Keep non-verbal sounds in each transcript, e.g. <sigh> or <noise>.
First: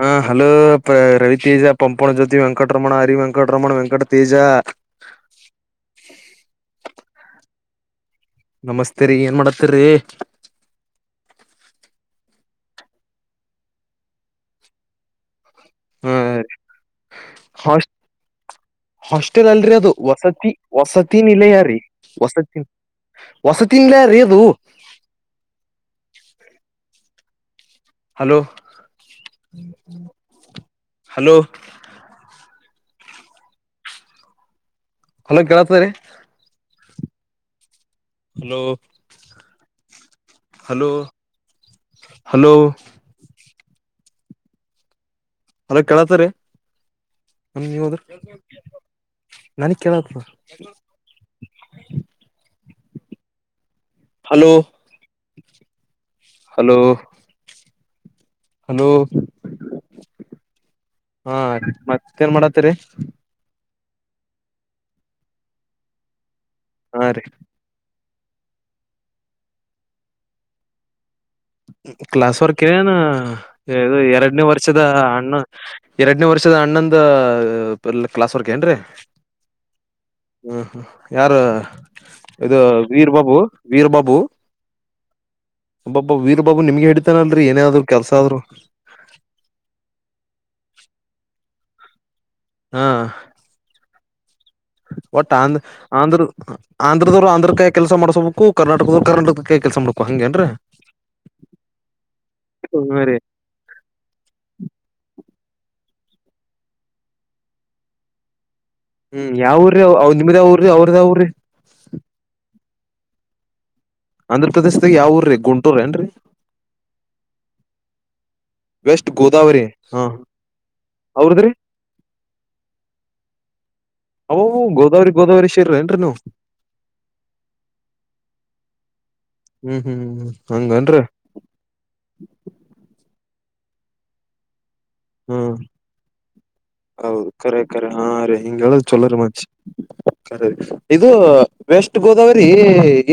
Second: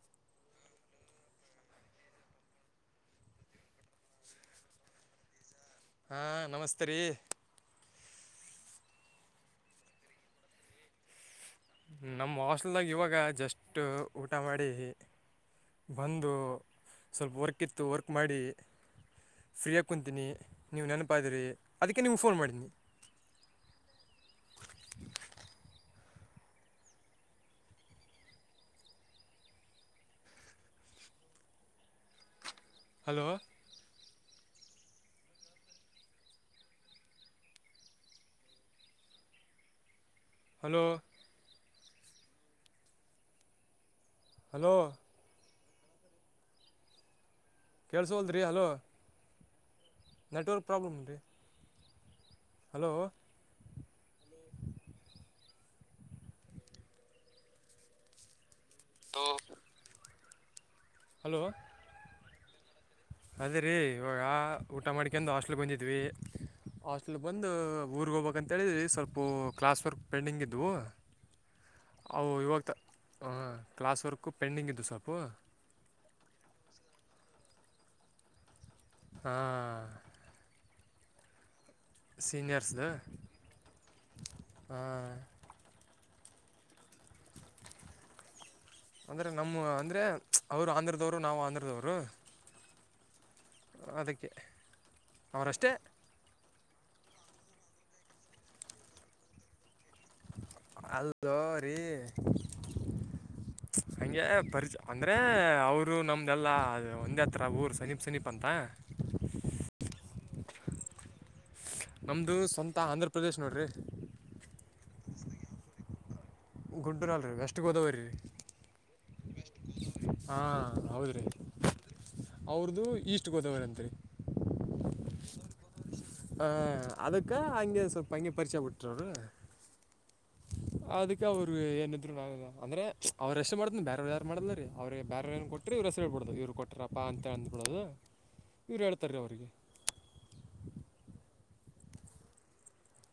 ಹಾ ಹಲೋ ರವಿ ತೇಜ ಪಂಪನ ಜ್ಯೋತಿ ವೆಂಕಟರಮಣ ಹರಿ ವೆಂಕಟರಮಣ ವೆಂಕಟ ತೇಜ ಹಾ ನಮಸ್ತೆ ರೀ ನಮಸ್ತೆೇ ರರಿ ಏನ್ ಮಾಡತ್ತರಿ ನಮ್ಮ ಹಾಸ್ಲ್ದಾಗ ಇವಾಗ ಜಸ್ಟ್ ಊಟ ಮಾಡಿ ಹ ಬಂದು ಸ್ವಲ್ಪ ವರ್ಕ್ತ್ತು ಹಾಸ್ ವರ್ಕ್ ಮಾಡಿ ಹಾಸ್ಟೆಲ್ ಅಲ್ರರಿ ಫ್ರೀಯಾಗಿ ಅದು ಕುಂತೀನಿ ವಸತಿ ನೀವು ವಸತಿನ ನೆನಪಾದಿರಿ ಇಲಯ ರೀ ಅದಕ್ಕೆ ನಿಮ್ಗೆ ಫೋನ್ ವಸತಿ ಮಾಡಿದ್ದೀನಿ ವಸತಿಲ್ಲ ರದು ಹಲೋ ಹಲೋ ಹಲೋ ಹಲೋ ಕೇಳತರಿ hello hello hello hello hello ಕೇಳತರಿ ಕೇಳತಿ ಕೇಳಿಸೋಲ್ದ್ರಿ ಹಲೋ ನೆಟ್ವರ್ಕ್ ಪ್ರಾಬ್ಲಮ್ ರೀ ಹಲೋ ಹಲೋ ಹಲೋ ಹಲೋ ಹಾ ಹಲೋ ಮತ್ತೇಏನ್ ಮಾಡತೀರಿ ಅದೇ ರೀ ಇವಾಗ ಊಟ ಮಾಡ್ಕಂಡ ಹಾಸ್ಟೆಲ್ಗೆ ಬಂದಿದ್ವಿ ಹಾ ಹಾಸ್ಟೆಲ್ ರೀ ಬಂದು ಊರಿಗೆ ಹೋಗಬೇಕಂತೇಳಿದ ಸ್ವಲ್ಪ ಕ್ಲಾಸ್ ವರ್ಕ್ ಪೆಂಡಿಂಗ್ ಇದ್ವು ಕ್ಲಾಸ್ ವರ್ಕ್ಏನು ಕ್ಲಾಸ್ ವರ್ಕು ಎರಡನೇ ಪೆಂಡಿಂಗ್ ವರ್ಷದ ಇದ್ದು ಸ್ವಲ್ಪ ಅಣ್ಣ ಎರಡನೇ ವರ್ಷದ ಅಣ್ಣಂದ ಕ್ಲಾಸ್ ವರ್ಕ ಏನ್ರಿ ಹಾ ಯಾರು ಇದು ವೀರ್ ಬಾಬು ವೀರ್ ಬಾಬು ಒಬ ವೀರ್. ವೀರ್ ಬಾಬು ನಿಮ್ಗೆ ಇಡಿತಾನಲ್ರಿ ಏನಾದ್ರು ಕೆಲ್ಸ ಆದ್ರು. ಅಂದರೆ ನಮ್ಮ ಅಂದರೆ ಅವರು ಆಂಧ್ರದವ್ರು ನಾವವು ಆಂಧ್ರದವ್ರು. ಹಾ. ಅದಿಕ್ಕೆ. ಒಟ್ಟ ಆಂಧ್ರ ಆಂಧ್ರರು. ಆಂಧ್ರದವ್ರು ಕಾಯ ಕೆಲ ಮಾಡ್ಬೇಕು ಕರ್ನಾಟಕದ್ರು ಕರ್ನಾಟಕ ಕೆಲಸ ಮಾಡಬೇಕು. ಅಲ್ದ ರೀ ಹ್ಮ್ ರೀ ಹಂಗೆ ಪರಿಚಯ ಅಂದ್ರೆ. ಅವರು ನಮ್ದೆಲ್ಲಾ ಅ ಒಂದೇ ಹತ್ರ ಊರ್ ಸನೀಪ್ ಸನೀಪ್ ಅಂತ. ಹ್ಮ್ ಯಾವ ಊರ್ರೀ ಅವ್ರ ನಿಮ್ದ ಯಾವ ಊರಿ ಅವ್ರ ಯಾವ ಊರಿ. ತಾ ಆಂಧ್ರಪ್ರದೇಶ್ ನೋಡಿರಿ. ಆಂಧ್ರ ಪ್ರದೇಶದಾಗ ಯಾವ ಊರ್ರೀ ಗುಂಟೂರ ಏನ್ರೀ. ಗುಂಟೂರಲು ರೀ ವೆಸ್ಟ್ ಗೋದಾವರಿ ರೀ. ವೆಸ್ಟ್ ಗೋದಾವರಿ ಹಾ ಹಾಂ ಹೌದು ರೀ ಅವ್ರದ್ರೀ. ಅವ್ರದ್ದು ಈಸ್ಟ್ ಗೋದಾವರಿತ್ರಿ. ಗೋದಾವರಿ ಗೋದಾವರಿ ಸೈಡ್ನ್ನುವು. ಹ ಅದಕ್ಕ ಹಂಗೆ ಸ್ವಲ್ಪ ಹಂಗೆ ಪರಿಚಯ ಹಾಗಿ ಬಿಟ್ರವರು ಹ್ಮ್ ಹ್ಮ್ ಹಂಗನ್ರಿ ಅದಕ್ಕೆ ಅವರು ಏನ ಇದ್ರು ಆಗದ ಅಂದ್ರೆ ಅವ್ರ ಎಷ್ಟ ಮಾಡತನ ಬೇರೆವ ಯಾರು ಮಾಡಲರೀ ಅವ್ರರಿಗೆ ಬೇರೆವ್ರೇನು ಹ್ಮ್ ಕೊಟ್ರಿ ಇವರು ಹೆಸರುಳ್ಬಡ್ದದು ಇವ್ರು ಕೊಟ್ರಪ್ಪಾ ಹೌದು ಅಂತ ಕರೆ ಅಂದ್ಬಿಡೋದು ಕರೆ ಹಾ ಇವ್ರು ಹೇಳ್ತಾರ ಅವ್ರರಿಗೆ ಕರೆ ಇದು ವೆಸ್ಟ್ ಗೋದಾವರಿ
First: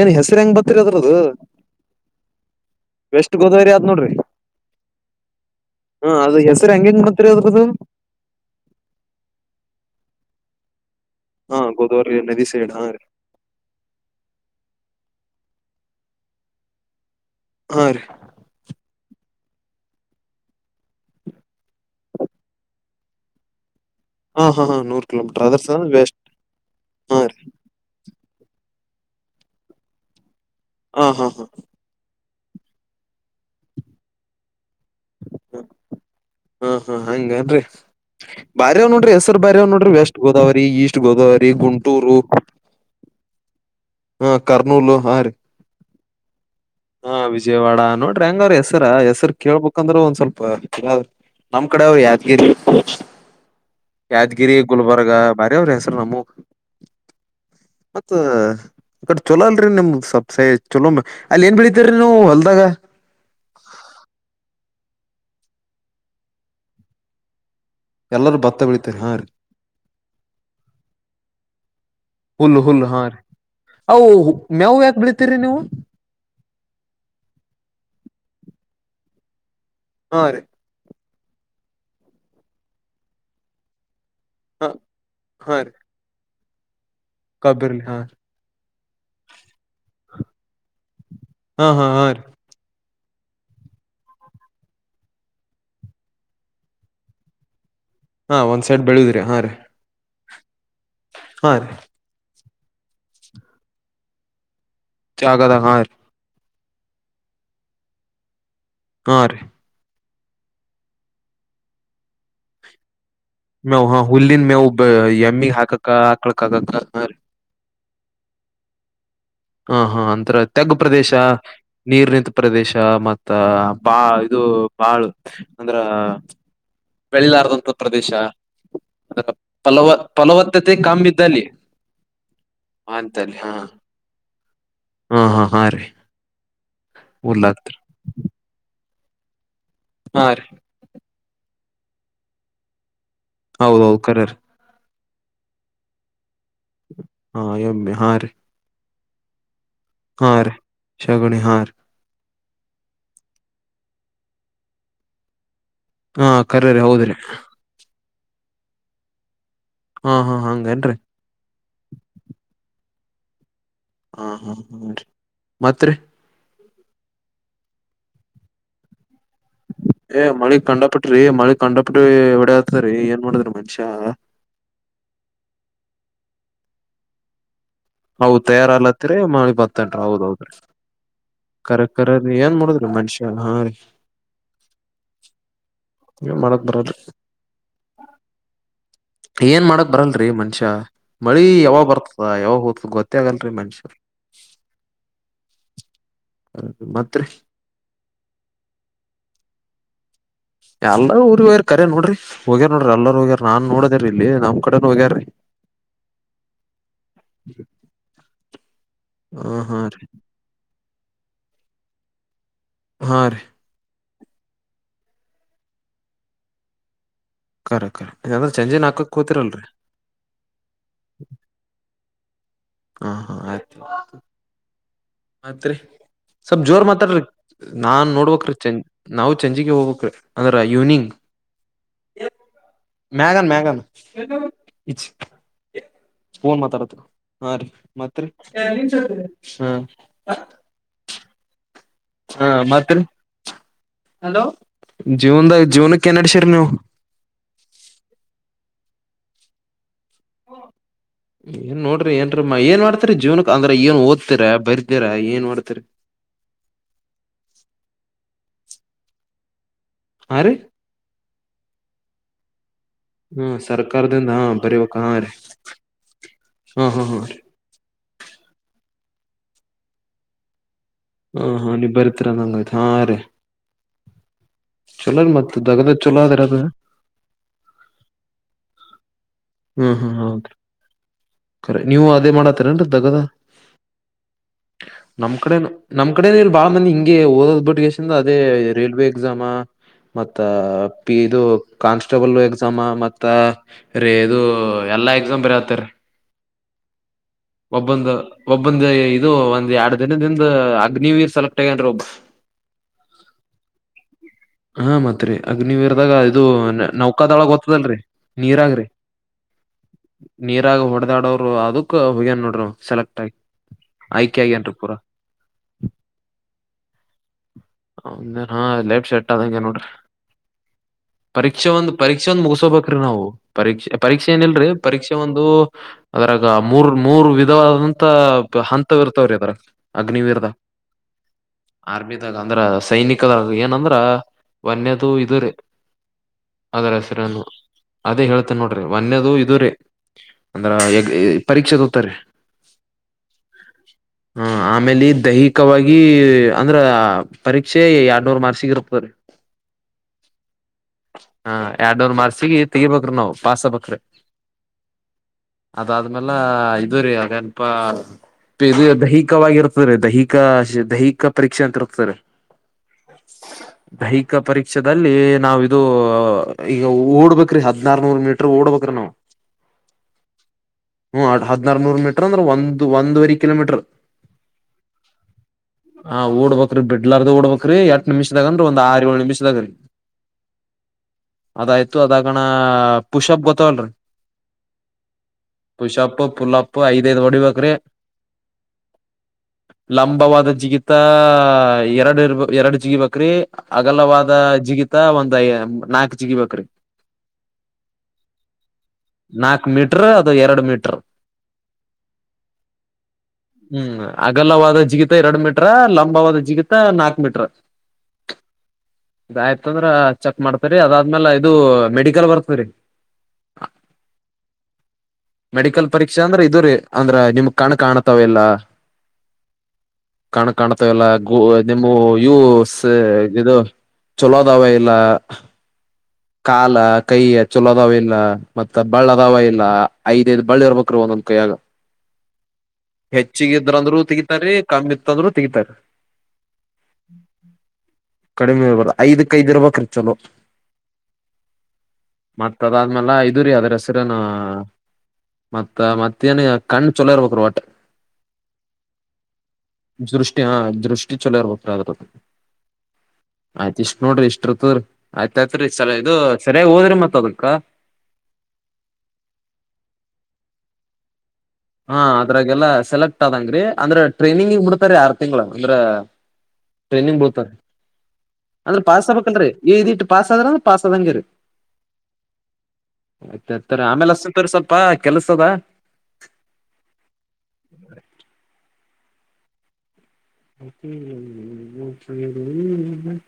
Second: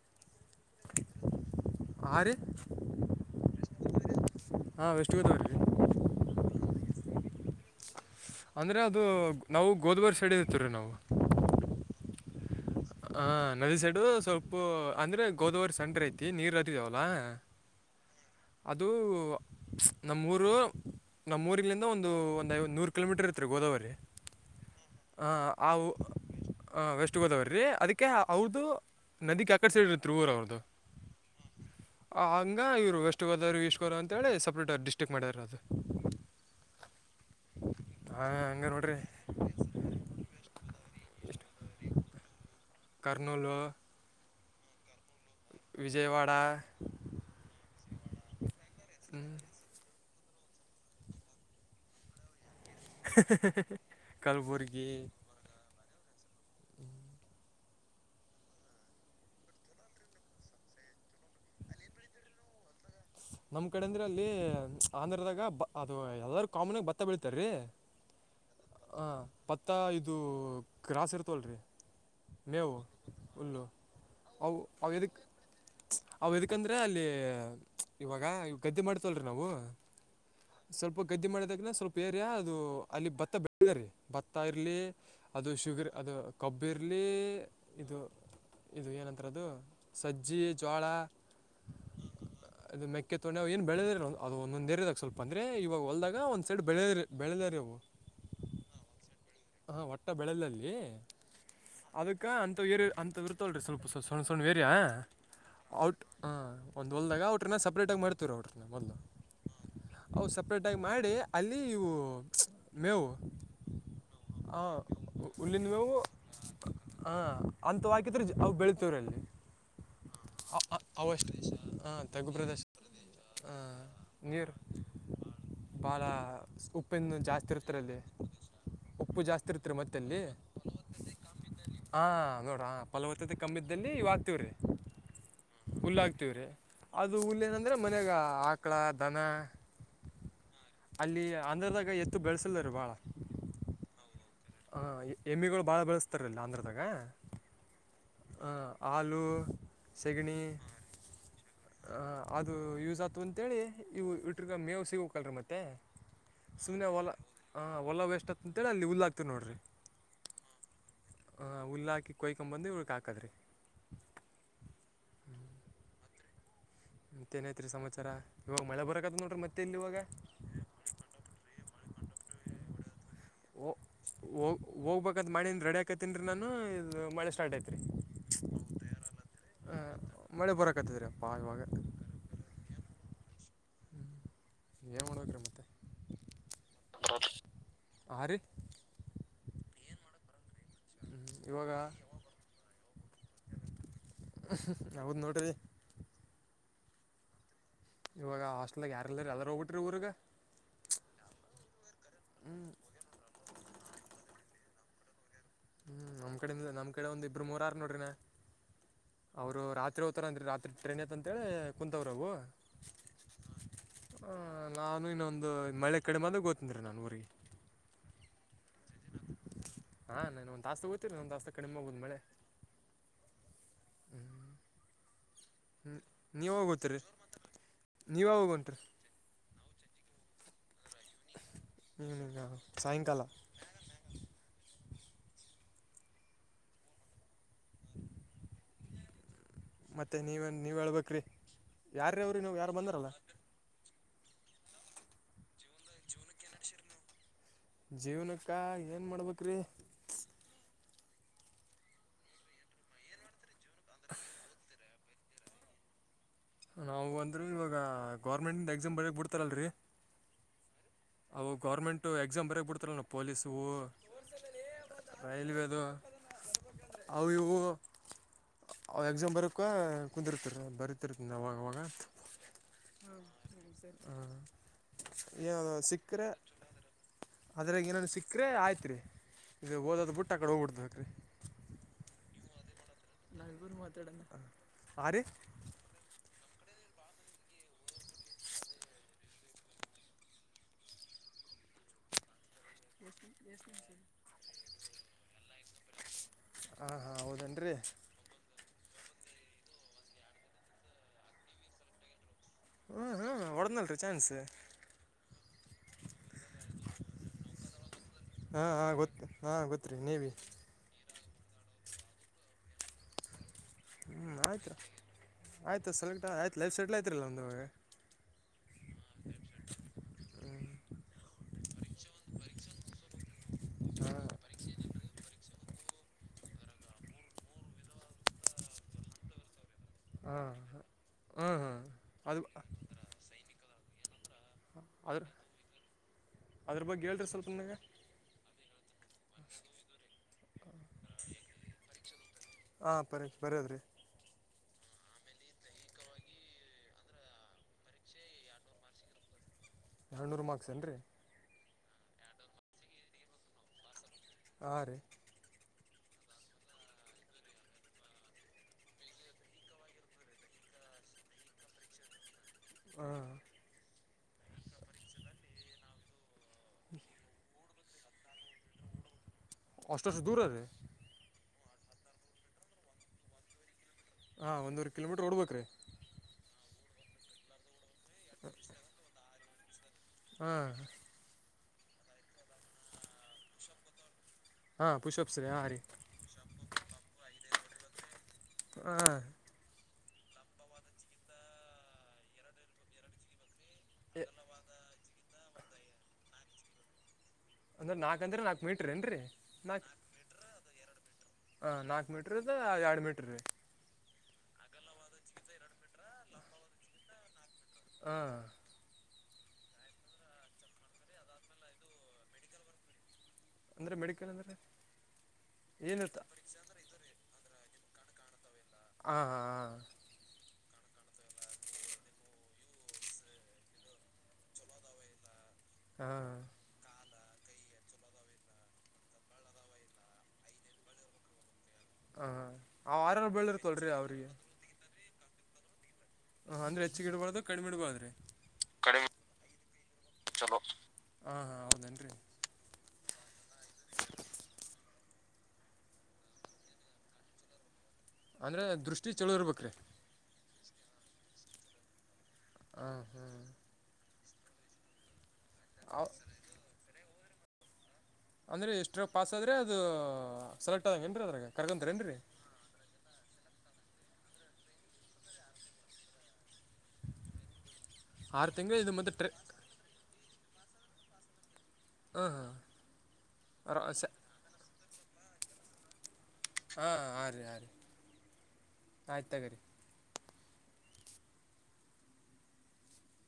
ಏನ್ ಹೆಸರು ಹೆಂಗ್ ಬರ್ತಿರಿ ಅದ್ರದು. ಹರೀ ಬೆಸ್ಟ್ ಗೋದಾವರಿ ಆದ್ ನೋಡ್ರಿ ವೆಸ್ಟ್ ಗೋದಾವರಿ ರೀ ಹ ಅದ ಹೆಸರು ಹಂಗಂಗ ಬಂತ್ರಿ ಅದೃದು ಅಂದ್ರೆ ಅದು ನಾವು ಗೋದವರಿ ಸೈಡ್ ಇರ್ತವ್ರೀ ನಾವು ಹಾ ಗೋದವರಿ ನದೀ ಹ ನದಿ ಸೈಡು ಸ್ವಲ್ಪ ಅಂದ್ರೆ ಗೋದಾವರಿ ಸಂಡ್ರ ಐತಿ ನೀರ್ ಹತ್ತಿದಾವಲ್ಲಾ ಹರೀ ಅದು ನಮ್ಮೂರು ನಮ್ಮೂಊರಿಲಿಂದ ಒಂದು ಒಂದು ಐವತ್ತು ನೂರು ಕಿಲೋಮೀಟರ್ ಇರ್ತ್ತೀ ಗೋದಾವರಿ ಹಾ ಹಾ ಹಾ ನೂರು ಕಿಲೋಮೀಟರ್ ಆ ಅದರ್ ವಸ್ಟ್ ಹಾ ರೀ ಅವ್ರ್ದು ನದಿ ಕಾಕಡ್ಸ ಇತ್ ಊರ ಅವ್ರ್ದು ಹಾ ಹಾ ಹಾ ಹಂಗ ಇವ್ರು ವೆಸ್ಟ್ ಗೋದವ್ರು ಈಸ್ಟ್ ಗೋದ್ ಅಂತೇಳಿ ಸಪ್ರೇಟ್ ಡಿಸ್ಟ್ರಿಕ್ಟ್ ಮಾಡ್ಯಾರ ಅದು ಹಾ ಹಾ ಹಂಗನ್ರಿ ಆ, ಹಂಗ ಬಾರ್ಯವ್ ನೋಡ್ರಿ ಹೆಸರ್ ಬ್ಯ ಅವ್ ನೋಡ್ರಿ ವೆಸ್ಟ್ ಗೋದಾವರಿ ಈಸ್ಟ್ ಗೋದಾವರಿ ಗುಂಟೂರು ಕರ್ನೂಲು ಹ ಕರ್ನೂಲ್ಲು ಹಾ ರೀ ವಿಜಯವಾಡ ಹಾ ವಿಜಯವಾಡ ನೋಡ್ರಿ ಹೆಂಗ ಅವ್ರ ಹೆಸರ ಹೆಸರು ಹ್ಮ್, ಕೇಳ್ಬೇಕಂದ್ರೆ ಒಂದ್ ಸ್ವಲ್ಪ ನಮ್ ಕಡೆ ಅವ್ರು ಯದ್ಗಿರಿ ಯಾದಗಿರಿ ಕಲಬುರ್ಗಿ ಗುಲ್ಬರ್ಗ ಬರ ಅವ್ರ ಹೆಸ್ರ ನಮ್ಮ ಮತ್ತ ಅ ಕಡೆ ಚೊಲೋ ಅಲ್ರರಿ ನಿಮ್ದ ಸ್ಪ ಚಲೋ ಅಲ್ಲಿ ಏನ್ ಬೆಳಿತರರಿ ನೀವು ಹೊಲ್ದಾಗ ನಮ್ ಕಡೆ ಅಂದ್ರೆ ಅಲ್ಲಿ ಆಂಧ್ರದಾಗ ಅದು ಯದಾದಾರೂ ಕಾಮನ್ ಆಗ ಬ ಭತ್ತ ಬೀಳತಾರೀ ಎಲ್ಲರೂ ಭತ್ತ ಬೆಳಿತಾರೆ ಹ ಹಾ ರೀ ಪತ್ತ ಇದು ಗ್ರಾಸ್ ಇರ್ತವಲ್ರಿ ಹುಲ್ಲ ಹುಲ್ಲ ಹಾ ರೀ ಅವು ಮ್ಯಾವು ಯಾಕೆ ಬೆೀಳ್ತಿೀರಿ ನೀವು ಅವ ಇದದಕಂದ್ರೆ ಅಲ್ಲಿ ಇವಾಗ ಗದ್ದೆ ಮಾಡ್ತಲ್ರರಿ ನಾವು ಹಾ ರೀ ಪ ಗದ್ದಿ ಮಾಡಿದಾಗ ಸ್ವಲ್ಪ ಏರಿಯಾ ಅದು ಅಲ್ಲಿ ಭತ್ತ ಬೆಳ ಭತ್ತ ಹ ಇರ್ಲಿ ಅದು ಹಾ ರೀ ಶುಗರ್ ಅದು ಕಬ್ಬೀರ್ ಇಲ್ಲಿ ಕಬ್ಬಿರ್ಲಿ ಇದು ಹಾ ಇದು ಏನಂತದು ಸಜ್ಜಿ ಜೋಳ ಹಾ ಹಾ ಹಾ ರೀ ಅದು ಮೆಕ್ಕೆ ತೊಣೆವು ಏ ಬೆಳೆದ ಅದು ಒಂದೊಂದ್ರದಾಗ ಸ್ವಲ್ಪ ಅಂದ್ರೆ ಇವಾಗ ಹೊಲ್ದಾಗ ಒಂದ್ ಸೈಡ್ ಬೆಳೆ ಬೆಳೆದ ರ ಅವು ಹಾ ಒಂದ್ ಸೈಡ್ ಬೆಳುದ್ರಿ ಹಾ ರೀ ಬೆಳೆಲ್ಲಿ ಹಾ ರೀ ಅದಕ್ಕ ಅಂತೇ ಅಂತ ಇರ್ತಲ್ ಸ್ವಲ್ಪ ಸಣ್ಣ ಸಣ್ಣೇ ಜಾಗದಾಗ ಹಾ ರೀ ಔಟ್ ಹ ಒಂದು್ಲ್ದಾಗ ಟ್ರನ್ನ ಸಪ್ರೇಟ್ ಆಿ ಮಾಡ್ತೀವ್ರ ಅವ್ರ ಆರು ಅವು ಸಪ್ರೇಟ್ ಆಗಿ ಮಾಡಿ ಅಲ್ಲಿ ಇವು ಮೇವು ಮೇವು ಹ ಹುಲ್ಲಿನ್ ಮೇವು್ ಹಾಂ ಎಮ್ಮಗ್ ಹುಲ್ಲಿನ ಹಾಕಕ್ಕ ಹಕಳಕ್ ಹಕಕ್ಕ ಅಂತ ಹಾಕಿದ್ರೆ ಅವು ಬೆಳೀಿತೀವ್ರ ಅಲ್ಲಿ ಹಾ ಹಾ ಅಂತ್ರ ಅ- ತೆಗ್ ಅ- ಪ್ರದೇಶ ಅವಷ್ಟೇ ಹಾಂ ನೀರ್ ನಿಂತ ತಗ್ಗು ಪ್ರದೇಶ ಮತ್ತ ಹಾಂ ಬಾ ಇ ಇದು ನೀರು ಬಾಳ ಅಂದ್ರ ಭಾಳ ಉಪ್ಪಿನ ಜಾಸ್ತಿ ಬೆಳಲಾರದಂತ ಇರ್ತಾರೆ ಅಲ್ಲಿ ಪ್ರದೇಶ <inaudible> ಇರ್ತಾರೆ ಫಲವ ಫಲವತ್ತತೆ ಕಮ್ಮಿದ್ದಲ್ಲಿ ಹಾ ನೋಡ್ರ ಫಲವತ್ತತೆ ಕಮ್ಮಿದ್ದಲ್ಲಿ ಇವಾಗ ಹಾ ಹಾ ಹಾ ರೀ ರೀ ಅದು ಹುಲ್ಲ ನಂದ್ರೆ ಉರ್ಲಾಗ್ತರಿ ಮನ್ಯಾಗ ಆಕಳ ದನ ಹಾ ರೀ ಅಲ್ಲಿ ಆಂಧ್ರದಾಗ ಎತ್ತು ಬೆಳಸಿಲ್ಲದರು ಬಾಳ ಹೌದೌ ಕರರ್ ಹ ಎಮಿಗಳು ಬಾಳ ಬೆಳಸ್ತಾರೆ ಹಾ ಎ ಹಾ ರೀ ಹಲೂ ಹಾ ರ ಶಗುಣಿ ಹಾರ ಆ, ಅದು ಯೂಸ್ ಆತು ಅಂತೇಳಿ ಇವು ಇಟ್ರಗ ಮೇವು ಸಿಗೋಕಲ್ರಿ ಮತ್ತೆ ಹಾ ಮತ್ತ ಕರರಿ ಸುಮ್ನೆ ಹೊಲ ಹೌದ್ರಿ ಹ ಹೊಲ ವೇಸ್ಟ್ ಅತ್ ಅಂತೇಳಿ ಅಲ್ಲಿ ಉಲ್ಲಾಕ್ತಿರಿ ನೋಡ್ರಿ ಹಾ ಹಾ ಹಂಗೇನ್ರಿ ಹ ಉುಲ್ಲಾಕಿ ಕೊಯ್ಕೊ ಬಂದು ಇಳ್ಕ ಹಾಕದ್ರಿ ಹಾ ಹ್ಮ್ ಹ್ಮೀ ಮತ್ತತ್ರಿ ಅಂತೇನೈತ್ರಿ ಸಮಾಚಾರ ಇವಾಗ ಮಳೆ ಬರಕತ್ ನೋಡಿ ಏ ಮಳಿಗ್ ಕಂಡಪಟ್ರಿ ಮಳಿಗ್ ಕಂಡಪಟ್ರಿ ಒಡೆ ಆತರಿ ಏನ್ ಮಾಡಿದ್ರಿ ಓ ಮನುಷ್ಯ ಹೋಗ ಹೋಗ್ಬೇಕಾದ ಮಳಿಂದ ರೆಡಿ ಆಾಕತಿನ್ ನಾನು ಮಳೆ ಸ್ಟಾರ್ಟ್ ಆಯತಿ ಹೌದ ತಯಾರಲತ್ತರಿ ಮಿ ಬತನ್ ಹೌದೌದಿ ಮಳೆ ಬರಕತ್ತದ್ರಿ ಅಪ್ಪ ಇವಾಗ ಕರ ಕರದ ಏನ್ ಮಾಡಡಿದ್ ಮನುಷ್ಯ ಹಾ ರೀ ಏನು ಮಾಡ್ಬೇಕ್ರಿ ಮತ್ತೆ ನೀ ಮಾಡಕ್ ಬರಲ್ಲ ಹಾಂ ರೀ ಏನ್ ಮಾಡಕ್ ಬರಲ್ರಿ ಮನುಷ್ಯ ಮಳಿ ಇವಾಗ ಯಾವಾಗ್ ಬರ್ತದ ಯಾವಾಗ ಹೋಗ್ತದ ಗೊತ್ತೇ ಆಗಲ್ರಿ ಮನುಷ್ಯರು ಹೌದ್ ನೋಡ್ರಿ ದು ಮಾತ್ರ ಇವಾಗ ಹಸ್ಟಲ್ಗ ಯಾರ ಇಲ್ರಿ ಎಲ್ಲರ ಹೋಗಬಿಟ್ರಿ ಊರ್ಗ ಎಲ್ಲ ಊರಿ ಹ್ಯ ಕರ ನೋಡ್ರಿ ಹೋಗ್ಯಾರ ನೋಡ್ರಿ ಎಲ್ಲರೂ ಹೋಗ್ಯಾರ ನಾನ್ ನೋಡದೇರಿ ಇಲ್ಲಿ ನಮ್ ಕಡೆ ಹೋಗ್ಯಾರ ರೀ ಹ್ಮ್ ನಮ್ ಕಡೆಯಿಂದ ನಮ್ ಕಡೆ ಒಂದ್ ಇಬ್ರು ಮೂರಾರ ನೋಡ್ರಿಿನ ಅವರು ಹ ಹಾ ರಾತ್ರಿ ರೀ ಹೋ್ತಾರಂದ್ರಿ ರಾತ್ರಿ ಟ್ರೈನ್ ಐತ್ ಅಂತೇಳಿ ಕುೂತ್ವ್ರ ಅವು ಹ ಹ ನಾನು ಇನ್ನೊಂದು ಮಳೆ ಕಡೆಮದೆ ಓ್ತನ್ ನಾನ್ ಊರಿಗೆ ಕರೆಕ್ ಕರೆಕ್ಂದ್ರೆ ಸಂಂಜೆ ನಾಕಕ್ ಕೂತಿರಲ್ರಿ ಒಂದ್ಸ ಕಡಿಮೆ ಹೋಗೋ್ ಮಳೆ ಹಾ ಹಾ ಆಯ್ತುತು ಮತ್ರಿ ಹ್ಞೂ ನೀವು ಸ್ವಲ್ಪ್ ಯಾವಾಗ ಜೋರ್ ಗೊತ್ತೀರಿ ಮಾತಾಡ್ರಿ ನಾನ್ ನೀವು ಯಾವಾಗ ನೋಡ್ಬ್ರೀ ಚ ಹೊಂಟ್ರಿ ನಾವು ಚಜಿಗೆ ಹೋಗ್ಬೇಕ ಅಂದ್ರ ಇವ್ನಿಂಗ್ ಈವ್ನಿಂಗ್ ಸಾಯಂಕಾಲ ಮ್ಯಾಗನ್ ಮ್ಯಾಗನ್ ಇಚ್ ಫೋನ್ ಮಾತಾಡ ಹಾ ರೀ ಮತ್ ಮತ್ತೆ ನೀವನ್ ನೀವ್ ಹೇಳ್ಬ್ರಿ ಯಾರಾವ್ರಿ ನೀ ಯಾರ ಬಂದಾರಲ್ಲ ಹಲೋ ಜೀವದ ಇದ ಜೀವನಕ್ಕ ಏನ್ ಮಾಡ್ಬೇಕ್ರಿ <unintelligible> ಏನ್ ನೋಡ್ರಿ ಏನ್ರೀ ಏನ್ ಮಾಡ್ತರಿ ಜೀವನಕ್ ಅಂದ್ರೆ ಏನ್ ಓದ್ತಿರ ಬರ್ತೀರಾ ಏನ್ ಮಾಡ್ತರಿ ನಾವು ತ್ತಲ್ರಿ ಆ ಅವು ಗೌರ್ೆಂಟ್ ಎಕ್ಸಾಮ ಬರ ಬ ಬಿಟ್ಟು ಹ್ಮ ಸರ್ಕಾರದಿಂದ ಹಾ ಬರಿವ ಹಾ ರೀ ಹಾ ಹಾ ಹಾ ಅ ರೀ ಇವು ಎಕ್ಸಾಮ್ ಬರಕ್ಕ ಕುಂತಿರ್ತರ ಬ ಹಾ ಹಾ ನೀವು ಬರಿತರ ನಂಗಯ್ತ ಹಾ ರ ಚಲೋರಿ ಮತ್ತತ್ ದಗದ ಸಿಕ್ಕ್ರ ಚಲೋ ಅದ್ರ ಅದ ಅದ್ರಾಗ ಏನನ್ ಸಿಕ್ಕ್ರೆ ಆಯ್ತ್ರಿ ಹ್ಮ್ ಹ್ಮ್ ಹೌದರಿ ಕರ ನೀವು ಅದೇ ಮಾಡತ್ತರನ್ರಿ ಗದ ಹಾಂ ರೀ ನಮ ಕಡೆನು ನಮ್ ಕಡೆನ ಇ ಬಾಳ ಮಂದಿ ಹ ಗೆ ಓದೋದ್ ಬಟ್ಟಗೆಷ್ಟಿಂದ ಅದೇ ರೈಲ್ವೆ ಎಕ್ಸಾಮಾ ಮತ್ತ ಪ ಇದು ಕಾನ್ಸ್ಟೇಬಲ್ ಎಸಾಮ ಮತ್ತ ರೀ ಇದು ಎಲ್ಲಾ ಎಕ್ಸಾಮ್ ಬರಿ ಆತ್ತರಿ ಹಾಂ ಹಾಂ ಹೌದೇನ್ರಿ ಬಂದ ಇದು ಒಂದ್ ಎರಡ್ ದಿನದಿಂದ ಅಗ್ನಿವೀರ್ ಸೆಲೆಕ್ಟ್ ಆಗ್ಯನ್ ಒಬ್ ಹ್ಮ ಹ್ಮ ಒಡದಲ್ರಿ ಚಾನ್ಸ್ ಹಾ ಮತ್ರಿ ಅಗ್ನಿವೀರ್ದಾಗ ಇದು ನೌಕಾದೊಳಗೆ ಗೊತ್ತದಲ್ರರಿ ನೀರಾಗ್ರಿ ಹಾ ಗೊತ್ರಿ ನೀವಿ ನೀರಾಗ ಹೊಡದಾಡೋರು ಅದಕ್ ಹೋಗ್ಯನ್ ನೋಡ್ರರು ಸೆಲೆಕ್ಟ್ ಆಗಿ ಹ್ಮ್ ಆಯ್ಕೆ ಆಯ್ತು ಆಗ್ಯನ್ರಿ ಪೂರಾ ಆಯ್ತ ಸಲೆಕ್ಟ್ ಆಯ್ತು ಲೈಫ್ ಸೆಟ್ಲ್ ಆಯ್ತರಿಲ್ಲ ಒಮಂದುವಾಗ ಹ ಹಾ ಲೈಟ್ ಶೆಟ್ ಆದಂಗೆ ನೋಡ್ರಿ ಹ ಪರೀಕ್ಷೆ ಒಂದ್ ಪರೀಕ್ಷೆ ಒಂದ್ ಮುಗಿಸೋಬೇಕ್ರಿ ನಾವು ಪರೀಕ್ಷೆ ಹಾಂ ಪರೀಕ್ಷೆ ಏನಿಲ್ರರಿ ಪರೀಕ್ಷೆ ಒಂದು ಅರಾಗ ಮೂರ್ ಮೂರ್ ವಿಧವಾದಂತ ಹಂತವಿ ಇರ್ತವ್ರೀ ಅದ್ರಾಗ ಹಾಂ ಅಗ್ನಿವೀರ್ದಾಗ ಹಾಂ ಹಾಂ ಆರ್ಮಿದಾಗ ಅದು ಅಂದ್ರ ಸೈನಿಕದಾಗ ಏನಂದ್ರ ಒನ್ಯದು ಅದ್ರ ಇರೆ ಅದ್ರ ಬಗ್ಗೆ ಹೇಳ್ರಿ ಹೆಸರನು ಸ್ವಲ್ಪ ನನಗೆ ಅದೇ ಹೇಳ್ತೇನ ನೋಡ್ರಿ ಮನ್ೇದು ಇದುರಿೀ ಅಂದ್ರ ಎಗ್ ಪರೀಕ್ಷೆದತ್ತಾರೆ ಬರ ಬರೋದ ರೀ ಆ ಆಮೇಲೆ ದೈಹಿಕವಾಗಿ ಅಂದ್ರ ಪರೀಕ್ಷೆ ಎರಡ್ನೂರ್ ಮಾರ್ಸಿಗೆ ಇರ್ಕ್ತ್ರರಿ ಎರಡುನೂರು ಮಾರ್ಕ್ಸ್ ಏನ್ ರೀ ಎರಡ್ೋ ಮಾರ್ಸಿ ತೆಗರ್ಬೇಕ್ರಿ ನಾವವು ಪಸ್ ಬಕ್್ರೀ ಆ ಅದಾದ್ಮೇಲೆ ಇದದುರಿೀ ಆನಪಾ ಇದು ದೈಹಿಕವಾಗಿರ್ತದೆ ದೈಹಿಕ ದೈಹಿಕ ಪರೀಕ್ಷೆ ಅಂತಿತ್ತ ಸರಿ ಹಾಂ ದೈಹಿಕ ಪರೀಕ್ಷದಲ್ಲಿ ನಾವ ಇದು ಈಗ ಓಡ್ಬೇಕ್ರೀ ಹದನಾರ ನೂರ್ ಮೀಟರ್ ಓಡ್ಬೇಕ್ರೀ ನಾವವು ಅಷ್ಟಷ್ಟ ದೂರ ರ ಹದರ್ನೂರ್ ಮೀಟರ್ ಅಂದ್ರೆ ಒಂದು ಒಂದುವರೆ ಕಿಲೋಮೀಟರ್ ಹಾಂ ಒಂದೂವರೆ ಕಿಲೋಮೀಟ್ರ್ ಹೊಡ್ಬೇಕು ರೀ ಬಿಡ್ಲಾರ್ಾರ ೋಡ್ಬಬೇಕ್ರೀ ಎಟ್ ನಿಮಿದ ಅನ್ರಿ ಒಂದ ಆರು ಏು ನಿಮಿದ ರರಿ ಹ್ಮ್ ಅದಾಯ್ತು ಅದಾಗಣ ಪುಷಪ್ ಗೊತ್ತವಲ್ರಿ ಹಾಂ ಪುಷಪ್ಸ್ ರೀ ಹಾಂ ರೀ ಪುಷಪ್ಪು ಪುಲ್ಲಪ್ಪು ಐದೈದು ಹೊಡಿಬೇಕೇಕ್ರಿ ಹ ಲಂಬವಾದ ಜಿಗಿಿತಾ ಎರಡು ಇರ್ ಎರಡ್ ಜಿಗಿ ಬಕ್ರಿ ಅಗಲವಾದ ಜಿಗಿತಾ ಒಂದ್ಯ ನಾಕ್ ಜಿಗಿ ಬ್ರಿ ಅಂದ್ರೆ ನಾಲ್ಕು ಅಂದ್ರೆ ನಾಲ್ಕು ಮೀಟ್ರ ಏನು ರೀ ನಾಕ್ ನಾಲ್ಕು ಮೀಟ್ರ ಅದು ಎರಡ್ ಮೀಟ್ರ ಹಾಂ ನಾಲ್ಕು ಮೀಟ್ರೀದ ಎರಡು ಮೀಟ್ರ ರೀ ಹ್ಮ್ ಅಗಲವಾದ ಜಿಗಿತ ಎರಡು ಮೀಟ್ರ ಲಂಬವಾದ ಜಿಗಿತ ನಾಕ್ು ಮೀಟ್ರ ಹ ಇದಯ್ತ ಅಂದ್ರ ಚೆಕ್ ಮಾಡ್ತರಿ ಅದಾದ್ಮೇಲೆ ಇದು ಮೆಡಿಕಲ್ ಬರ್ತರಿ ಅಂದರೆ ಮೆಡಿಕಲ್ ಅಂದರೆ ಮೆಡಿಕಲ್ ಏನಿರ್ತ ಪರೀಕ್ಷೆ ಅಂದ್ರೆ ಇದು ರೀ ಅಂದ್ರ ನಿಮ ಕಣ ಕಾಣ್ತಾವಲ್ಲ ಹ ಹ ಹಾ ಕಾಣ್ತಾ ಇಲ್ಲ ನಿಮ್ಮ ಇವು ಇದು ಚಲೋದಾವೇ ಇಲ್ಲ ಹಾಂ ಕಾಲಕ್ ಕೈ ಚಲ್ ಅದಾವ ಇಲ್ಲ ಮತ್ತತ್ ಬಳ್ಳ ಅದಾವ ಇಲ್ಲ ಐದೈ್ ಬಳ್ಳ ಇರ್ಬೇಕ್ರೀ ಒಂದೊಂದ್ ಕೈಯಗ ಹ ಅವ ಆರಾರ ಬೆಳಿರ್ಕೊಲ್್ರಿ ಅವ್ರಿಗೆ ತೊಂದರು ತೆಗತಾರೆ ಹಾಂ ಅಂದ್ರೆ ಹೆಚ್ಚಿಗೆ ಇಡಬಾರ್ದು ಕಡಿಮೆ ಇಡಬಾರ್ದು ರೀ ಕಡಿಮೆ ಇಬಲ್ಲ ಐದಕ್ ಐದು್ ರೂರುವ ಖರ್ಚಲ್ಲ ಚಲೋ ಹಾಂ ಹಾಂ ಹೌದೇನ್ರಿ ಮತ್ತ ಅದಾದ್ಮೇಲೆ ಐ ಇದರಿೀ ಅದ್ರ ಹೆಸರನ್ ಮತ್ತ ಮತ್ತೇಏನ್ ಕಣ್ಣ್ ಚೊಲೋ ಇರ್ಬೇಕ ರೀ ಒಟ್ ಅಂದ್ರೆ ದೃಷ್ಟಿ ಚಳೋ ಇರ್ಬೇಕ್ರೀ ದೃಷ್ಟಿ ದೃಷ್ಟಿ ಚಲೋ ಇರ್ಬ ಹಾಂ ಹಾಂ ಆಯ್ತ ಇಷ್ಟ್ ನೋಡ್ರಿ ಇಷ್ಟ ಇರ್ತ ಆಯ್ತ ಮತ್ರಿ ಸಲ ಇದು ಸರಿಯಾಗಿ ಹೋದ್ರಿ ಮತ್ತ ಅದಕ್ಕ ಅಂದ್ರೆ ಎಷ್ಟ್ರ ಪಾಸ್ ಆದ್ರೆ ಅದು ಸೆಲೆಕ್ಟ್ ಆದಂ ಏನ್ರೀ ಅದ್ರಾಗ ಹಾ ಕರ್ಕೊಂತಾರೇನು ರೀ ಅದ್ರಾಗೆಲ್ಲ ಸೆಲೆಕ್ಟ್ ಆದಂಗ್ರೀ ಅಂದ್ರೆ ಟ್ರೈನಿಂಗ್ ಇಬಡ್ತಾರೆ ಆರ್ ತಿಂಗಳ ಅಂದ್ರ ಟ್ರೈನಿಂಗ್ ಬೋತದ ಆರು ತಿಂಗಳು ಅಂದ್ರೆ ಇದು ಪಾಸ್ ಮತ್ತೆ ಟ್ರೈ ಆಗ್ಬಬೇಕಲ್್ರೀಿ ಪಸ್ ಅ ಆದ್ರ್ರೆ ಪಸ್ ಹಾಂ ಆದಂಗಗೆರಿತತ ಹಾಂ ಆಮೇಲೆಸ ಸ್ವಲ್ಪ ಅಪ್ಪಾ ಕೆಲ್ಸದ ಹಾ ಹಾ ರೀ ಆ ರೀ ಆಯ್ತು ತಗರಿ ಅತ್ತ <unintelligible> <unintelligible>